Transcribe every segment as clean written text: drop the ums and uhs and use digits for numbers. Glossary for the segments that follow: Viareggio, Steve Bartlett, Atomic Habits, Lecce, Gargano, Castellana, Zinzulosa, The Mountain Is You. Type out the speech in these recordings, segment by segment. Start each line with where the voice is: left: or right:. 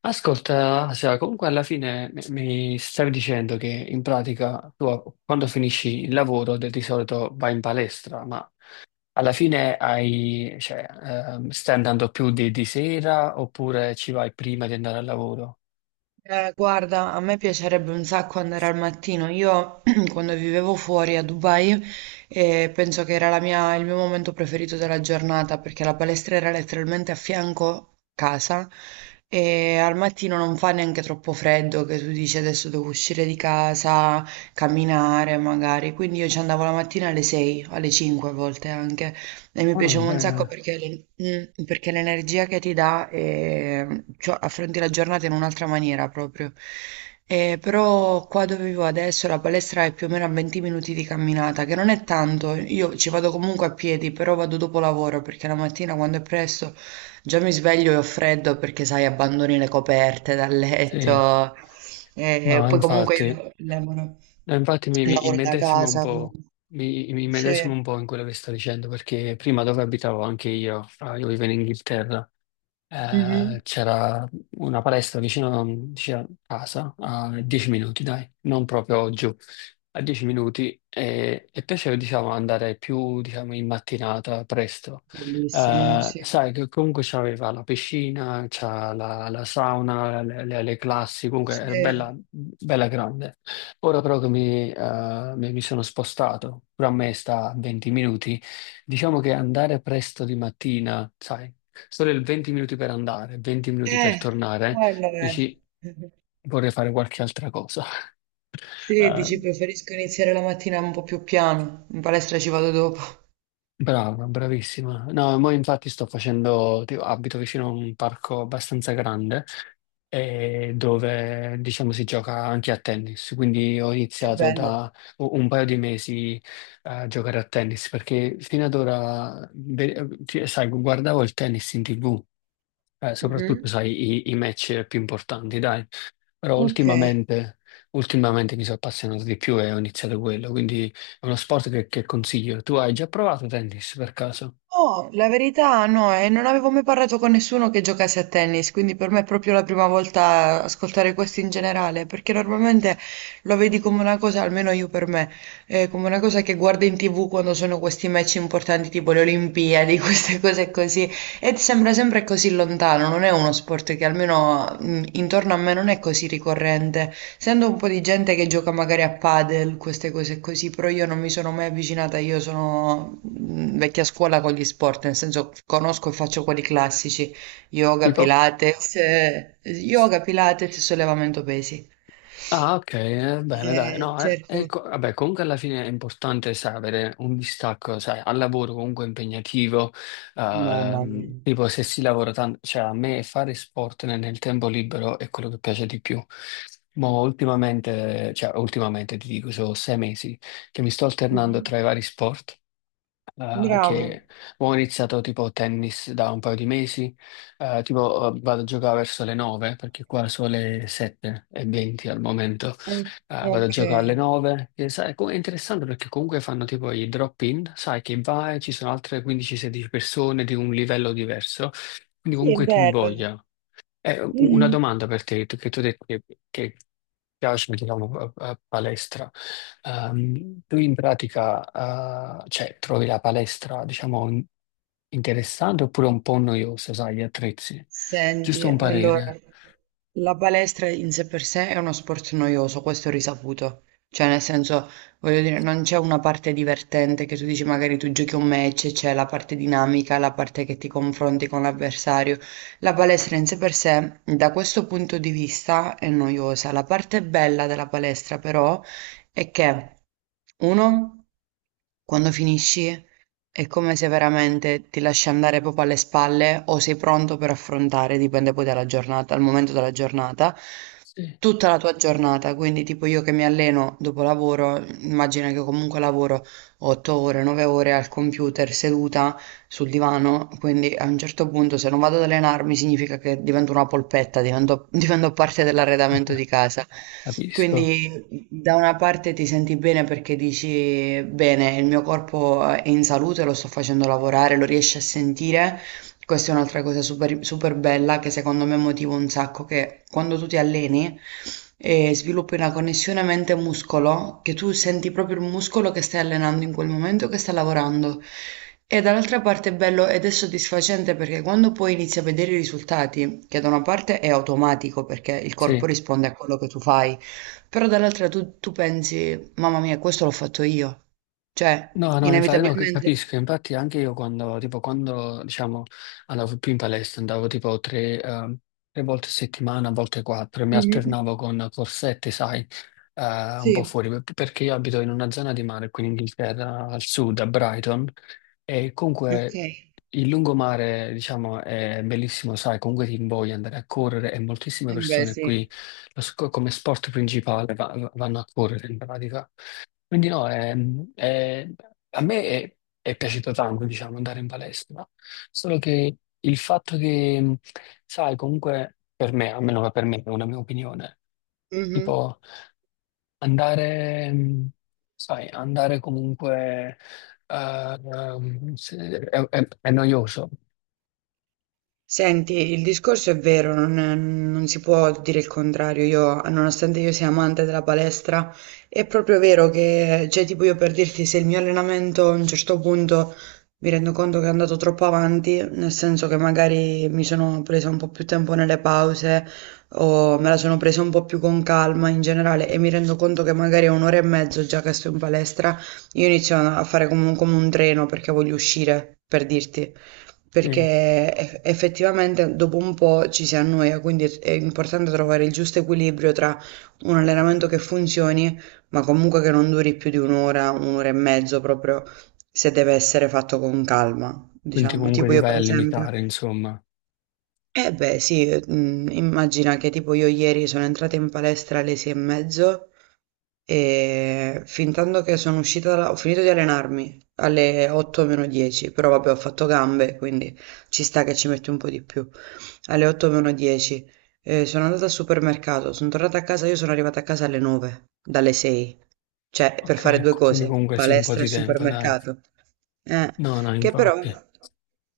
left: Ascolta, Asia, comunque alla fine mi stavi dicendo che in pratica tu quando finisci il lavoro di solito vai in palestra, ma alla fine hai, cioè, stai andando più di sera oppure ci vai prima di andare al lavoro?
right: Guarda, a me piacerebbe un sacco andare al mattino. Io quando vivevo fuori a Dubai, penso che era il mio momento preferito della giornata perché la palestra era letteralmente a fianco casa e al mattino non fa neanche troppo freddo che tu dici adesso devo uscire di casa, camminare magari. Quindi io ci andavo la mattina alle 6, alle 5 a volte anche. E mi
left: Ah, va
right: piaceva un sacco
left: bene,
right: perché l'energia che ti dà, cioè, affronti la giornata in un'altra maniera proprio. Però qua dove vivo adesso la palestra è più o meno a 20 minuti di camminata, che non è tanto, io ci vado comunque a piedi, però vado dopo lavoro perché la mattina quando è presto già mi sveglio e ho freddo perché sai, abbandoni le coperte dal
left: sì.
right: letto. Eh,
left: No,
right: poi comunque io
left: infatti,
right: lavoro,
left: no, infatti mi
right: lavoro da
left: immedesimo un
right: casa.
left: po', mi immedesimo
right: Sì.
left: un po' in quello che sto dicendo perché prima dove abitavo anche io, io vivo in Inghilterra.
right: Mhm.
left: C'era una palestra vicino, vicino a casa, a 10 minuti, dai, non proprio giù, a 10 minuti e piaceva, diciamo, andare più, diciamo, in mattinata, presto.
right: Bellissimo, sì.
left: Sai che comunque c'aveva la piscina, c'ha la sauna, le classi, comunque era
right: Sì.
left: bella, bella grande. Ora però che mi sono spostato, pure a me sta a 20 minuti, diciamo che andare presto di mattina, sai, solo il 20 minuti per andare, 20 minuti per
right: Eh,
left: tornare,
right: quello è.
left: dici vorrei fare qualche altra cosa.
right: Sì,
left: Eh,
right: dici preferisco iniziare la mattina un po' più piano, in palestra ci vado dopo.
left: brava, bravissima. No, mo infatti sto facendo, tipo, abito vicino a un parco abbastanza grande e dove diciamo si gioca anche a tennis, quindi ho
right: Che
left: iniziato
right: bello.
left: da un paio di mesi a giocare a tennis perché fino ad ora, cioè, sai, guardavo il tennis in TV. Soprattutto,
right: Mhm.
left: sai, i match più importanti, dai. Però
right: Ok.
left: ultimamente mi sono appassionato di più e ho iniziato quello, quindi è uno sport che consiglio. Tu hai già provato tennis per caso?
right: Oh, la verità no, non avevo mai parlato con nessuno che giocasse a tennis, quindi per me è proprio la prima volta ascoltare questo in generale, perché normalmente lo vedi come una cosa, almeno io per me, come una cosa che guardo in TV quando sono questi match importanti tipo le Olimpiadi, queste cose così. Ed sembra sempre così lontano, non è uno sport che almeno intorno a me non è così ricorrente. Sento un po' di gente che gioca magari a padel, queste cose così, però io non mi sono mai avvicinata, io sono vecchia scuola con gli sport, nel senso conosco e faccio quelli classici,
left: Tipo?
right: yoga, pilates e sollevamento pesi.
left: Ah, ok, bene, dai. No,
right: Certo.
left: ecco, vabbè, comunque alla fine è importante, sai, avere un distacco, sai, al lavoro comunque impegnativo,
right: Mamma mia.
left: tipo se si lavora tanto, cioè a me fare sport nel tempo libero è quello che piace di più. Ma ultimamente, cioè ultimamente ti dico, sono 6 mesi che mi sto alternando
right: Mhm.
left: tra i vari sport. Eh,
right: Bravo.
left: che ho iniziato tipo tennis da un paio di mesi, vado a giocare verso le 9 perché qua sono le 7 e 20 al momento.
right: Eh,
left: Vado a
right: ok.
left: giocare alle 9 e sai, è interessante perché comunque fanno tipo i drop-in, sai che vai, ci sono altre 15-16 persone di un livello diverso, quindi
right: Sì, è
left: comunque ti
right: bello.
left: invoglia. Una
right: Mhm.
left: domanda per te, che tu hai detto che piace, diciamo, a palestra. Tu in pratica, cioè, trovi la palestra, diciamo, interessante oppure un po' noiosa, sai, gli attrezzi? Giusto
right: Senti,
left: un
right: allora,
left: parere.
right: la palestra in sé per sé è uno sport noioso, questo è risaputo. Cioè, nel senso, voglio dire, non c'è una parte divertente che tu dici magari tu giochi un match, c'è la parte dinamica, la parte che ti confronti con l'avversario. La palestra in sé per sé, da questo punto di vista, è noiosa. La parte bella della palestra, però, è che, uno, quando finisci. È come se veramente ti lasci andare proprio alle spalle o sei pronto per affrontare, dipende poi dalla giornata, dal momento della giornata,
left: Sì,
right: tutta la tua giornata, quindi tipo io che mi alleno dopo lavoro, immagina che comunque lavoro 8 ore, 9 ore al computer seduta sul divano, quindi a un certo punto se non vado ad allenarmi significa che divento una polpetta, divento, divento parte dell'arredamento di casa.
left: capisco.
right: Quindi da una parte ti senti bene perché dici bene, il mio corpo è in salute, lo sto facendo lavorare, lo riesci a sentire. Questa è un'altra cosa super, super bella che secondo me motiva un sacco, che quando tu ti alleni sviluppi una connessione mente-muscolo, che tu senti proprio il muscolo che stai allenando in quel momento, che sta lavorando. E dall'altra parte è bello ed è soddisfacente perché quando poi inizi a vedere i risultati, che da una parte è automatico perché il corpo
left: Sì.
right: risponde a quello che tu fai, però dall'altra tu, tu pensi, mamma mia, questo l'ho fatto io. Cioè,
left: No, no, infatti, no, capisco,
right: inevitabilmente...
left: infatti anche io quando, tipo, quando, diciamo, andavo più in palestra, andavo tipo tre volte a settimana, a volte quattro, e mi
right: Mhm,
left: alternavo con corsette, sai, eh, un po'
right: sì,
left: fuori, perché io abito in una zona di mare qui in Inghilterra, al sud, a Brighton, e
right: ok.
left: comunque il lungomare, diciamo, è bellissimo, sai, comunque ti invoglia andare a correre e moltissime
right: Eh beh,
left: persone
right: sì.
left: qui, come sport principale, vanno a correre in pratica. Quindi no, a me è piaciuto tanto, diciamo, andare in palestra, solo che il fatto che, sai, comunque per me, almeno che per me, è una mia opinione,
right: Mhm.
left: tipo andare, sai, andare comunque è noioso,
right: Senti, il discorso è vero, non si può dire il contrario. Io, nonostante io sia amante della palestra, è proprio vero che, cioè, tipo io per dirti, se il mio allenamento a un certo punto mi rendo conto che è andato troppo avanti, nel senso che magari mi sono presa un po' più tempo nelle pause o me la sono presa un po' più con calma in generale e mi rendo conto che magari è un'ora e mezzo già che sto in palestra, io inizio a fare come un treno perché voglio uscire, per dirti.
left: sì.
right: Perché effettivamente dopo un po' ci si annoia, quindi è importante trovare il giusto equilibrio tra un allenamento che funzioni, ma comunque che non duri più di un'ora, un'ora e mezzo, proprio se deve essere fatto con calma,
left: Quindi
right: diciamo.
left: comunque
right: Tipo
left: ti
right: io
left: vai
right: per
left: a
right: esempio
left: limitare, insomma.
right: eh beh sì, immagina che tipo io ieri sono entrata in palestra alle 6 e mezzo e fin tanto che sono uscita da ho finito di allenarmi alle 8 meno 10, però vabbè ho fatto gambe, quindi ci sta che ci metti un po' di più alle otto meno dieci. Sono andata al supermercato, sono tornata a casa, io sono arrivata a casa alle 9, dalle 6. Cioè, per fare
left: Ok,
right: due
left: quindi
right: cose,
left: comunque sì, un po'
right: palestra e
left: di tempo, dai.
right: supermercato. Eh,
left: No, no,
right: che però,
left: infatti.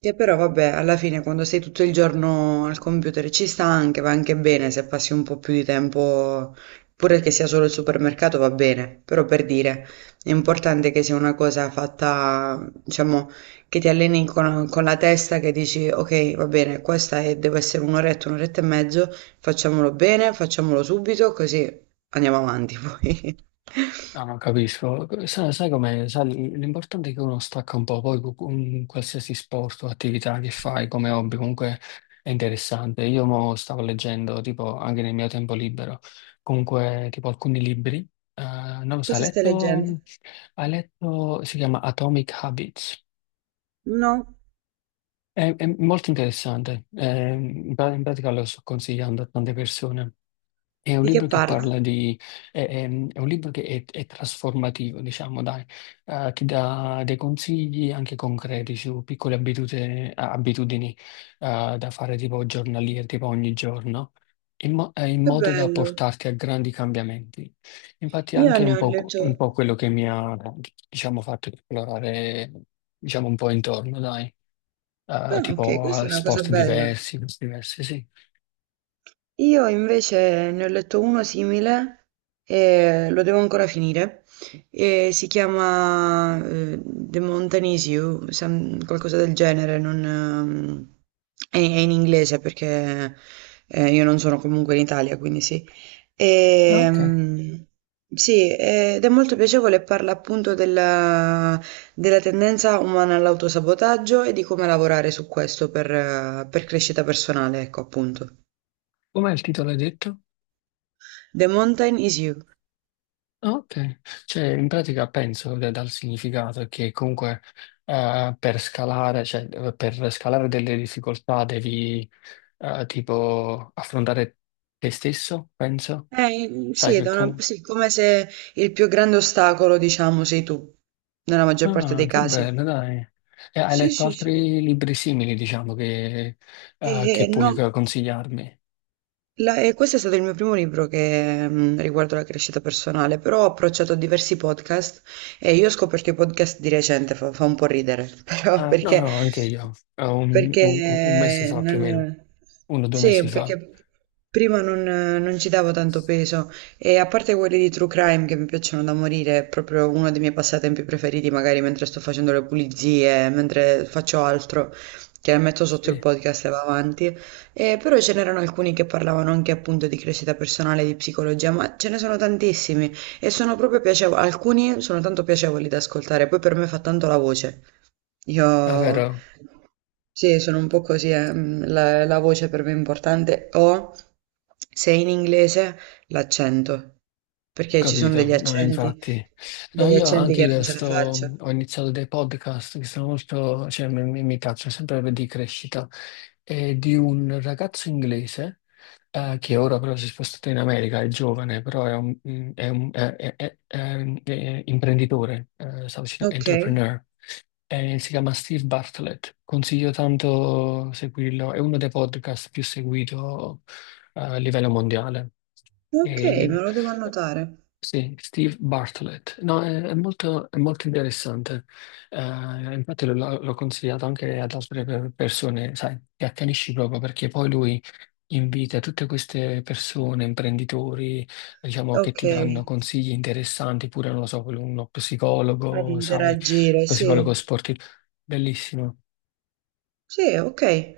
right: che però, vabbè, alla fine quando sei tutto il giorno al computer ci sta anche, va anche bene se passi un po' più di tempo, pure che sia solo il supermercato va bene, però per dire, è importante che sia una cosa fatta, diciamo, che ti alleni con la testa che dici, ok, va bene, questa è- deve essere un'oretta, un'oretta e mezzo, facciamolo bene, facciamolo subito, così andiamo avanti poi.
left: No, non capisco. Sai, sai com'è? Sai, l'importante è che uno stacca un po', poi un qualsiasi sport o attività che fai come hobby comunque è interessante. Io mo stavo leggendo, tipo, anche nel mio tempo libero, comunque, tipo, alcuni libri. Non lo so,
right: Cosa stai leggendo?
left: hai letto, si chiama Atomic Habits.
right: No,
left: È molto interessante. In pratica lo sto consigliando a tante persone. È un
right: di che
left: libro che
right: parla?
left: parla di, è, è- è un libro che è trasformativo, diciamo, dai. Ti dà dei consigli anche concreti su piccole da fare tipo giornaliere, tipo ogni giorno, in
right: Che
left: modo da
right: bello.
left: portarti a grandi cambiamenti. Infatti è
right: Io
left: anche
right: ne ho letto...
left: un po' quello che mi ha, diciamo, fatto esplorare, diciamo, un po' intorno, dai.
right: Ah, ok,
left: Tipo
right: questa è una cosa
left: sport
right: bella.
left: diversi, cose diverse, sì.
right: Io invece ne ho letto uno simile e lo devo ancora finire. E si chiama The Mountain Is You, qualcosa del genere, non, è in inglese perché io non sono comunque in Italia, quindi sì.
left: Ah, ok,
right: Ehm, sì, ed è molto piacevole, parla appunto della tendenza umana all'autosabotaggio e di come lavorare su questo per crescita personale, ecco appunto.
left: com'è il titolo, hai detto?
right: The Mountain Is You.
left: Ah, ok, cioè in pratica penso che dal significato che comunque per scalare delle difficoltà devi tipo affrontare te stesso, penso. Sai
right: Sì,
left: che comunque...
right: sì, come se il più grande ostacolo, diciamo, sei tu, nella maggior parte
left: Ah,
right: dei
left: che
right: casi.
left: bello, dai. E hai
right: Sì,
left: letto
right: sì, sì.
left: altri libri simili, diciamo,
right: E,
left: che
right: e no.
left: puoi consigliarmi?
right: E questo è stato il mio primo libro che riguardo la crescita personale, però ho approcciato a diversi podcast e io ho scoperto i podcast di recente, fa un po' ridere, però
left: Ah, no, no, anche io. Un mese
right: perché
left: fa più o meno,
right: non,
left: uno o due
right: sì,
left: mesi fa.
right: perché prima non ci davo tanto peso e a parte quelli di True Crime che mi piacciono da morire, è proprio uno dei miei passatempi preferiti, magari mentre sto facendo le pulizie, mentre faccio altro, che metto sotto il
left: Sì.
right: podcast e va avanti. Però ce n'erano alcuni che parlavano anche appunto di crescita personale, di psicologia, ma ce ne sono tantissimi e sono proprio piacevoli, alcuni sono tanto piacevoli da ascoltare, poi per me fa tanto la voce.
left: Ah,
right: Io
left: vero?
right: sì, sono un po' così, la voce per me è importante, o se in inglese l'accento, perché ci sono
left: Capito, no, infatti. No,
right: degli
left: io
right: accenti
left: anche
right: che non
left: io
right: ce la
left: sto,
right: faccio.
left: ho iniziato dei podcast che sono molto, cioè mi piacciono sempre di crescita, e di un ragazzo inglese che ora però si è spostato in America, è giovane, però è imprenditore, stavo dicendo
right: Ok,
left: entrepreneur. Si chiama Steve Bartlett. Consiglio tanto seguirlo, è uno dei podcast più seguito a livello mondiale.
right: ok,
left: E-
right: me lo devo annotare.
left: sì, Steve Bartlett. No, è molto interessante. Infatti l'ho consigliato anche ad altre persone, sai, ti accanisci proprio perché poi lui invita tutte queste persone, imprenditori, diciamo, che
right: Ok,
left: ti danno consigli interessanti, pure, non lo so, uno
right: ad
left: psicologo, sai,
right: interagire, sì.
left: psicologo sportivo. Bellissimo.
right: Sì, okay.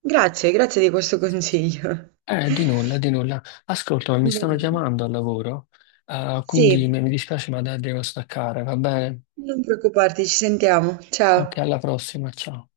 right: Grazie, grazie di questo consiglio.
left: Di nulla, di nulla. Ascolta, ma mi
right: Va
left: stanno
right: bene.
left: chiamando al lavoro, quindi
right: Sì,
left: mi dispiace, ma devo staccare, va bene?
right: non preoccuparti, ci sentiamo.
left: Ok,
right: Ciao.
left: alla prossima, ciao.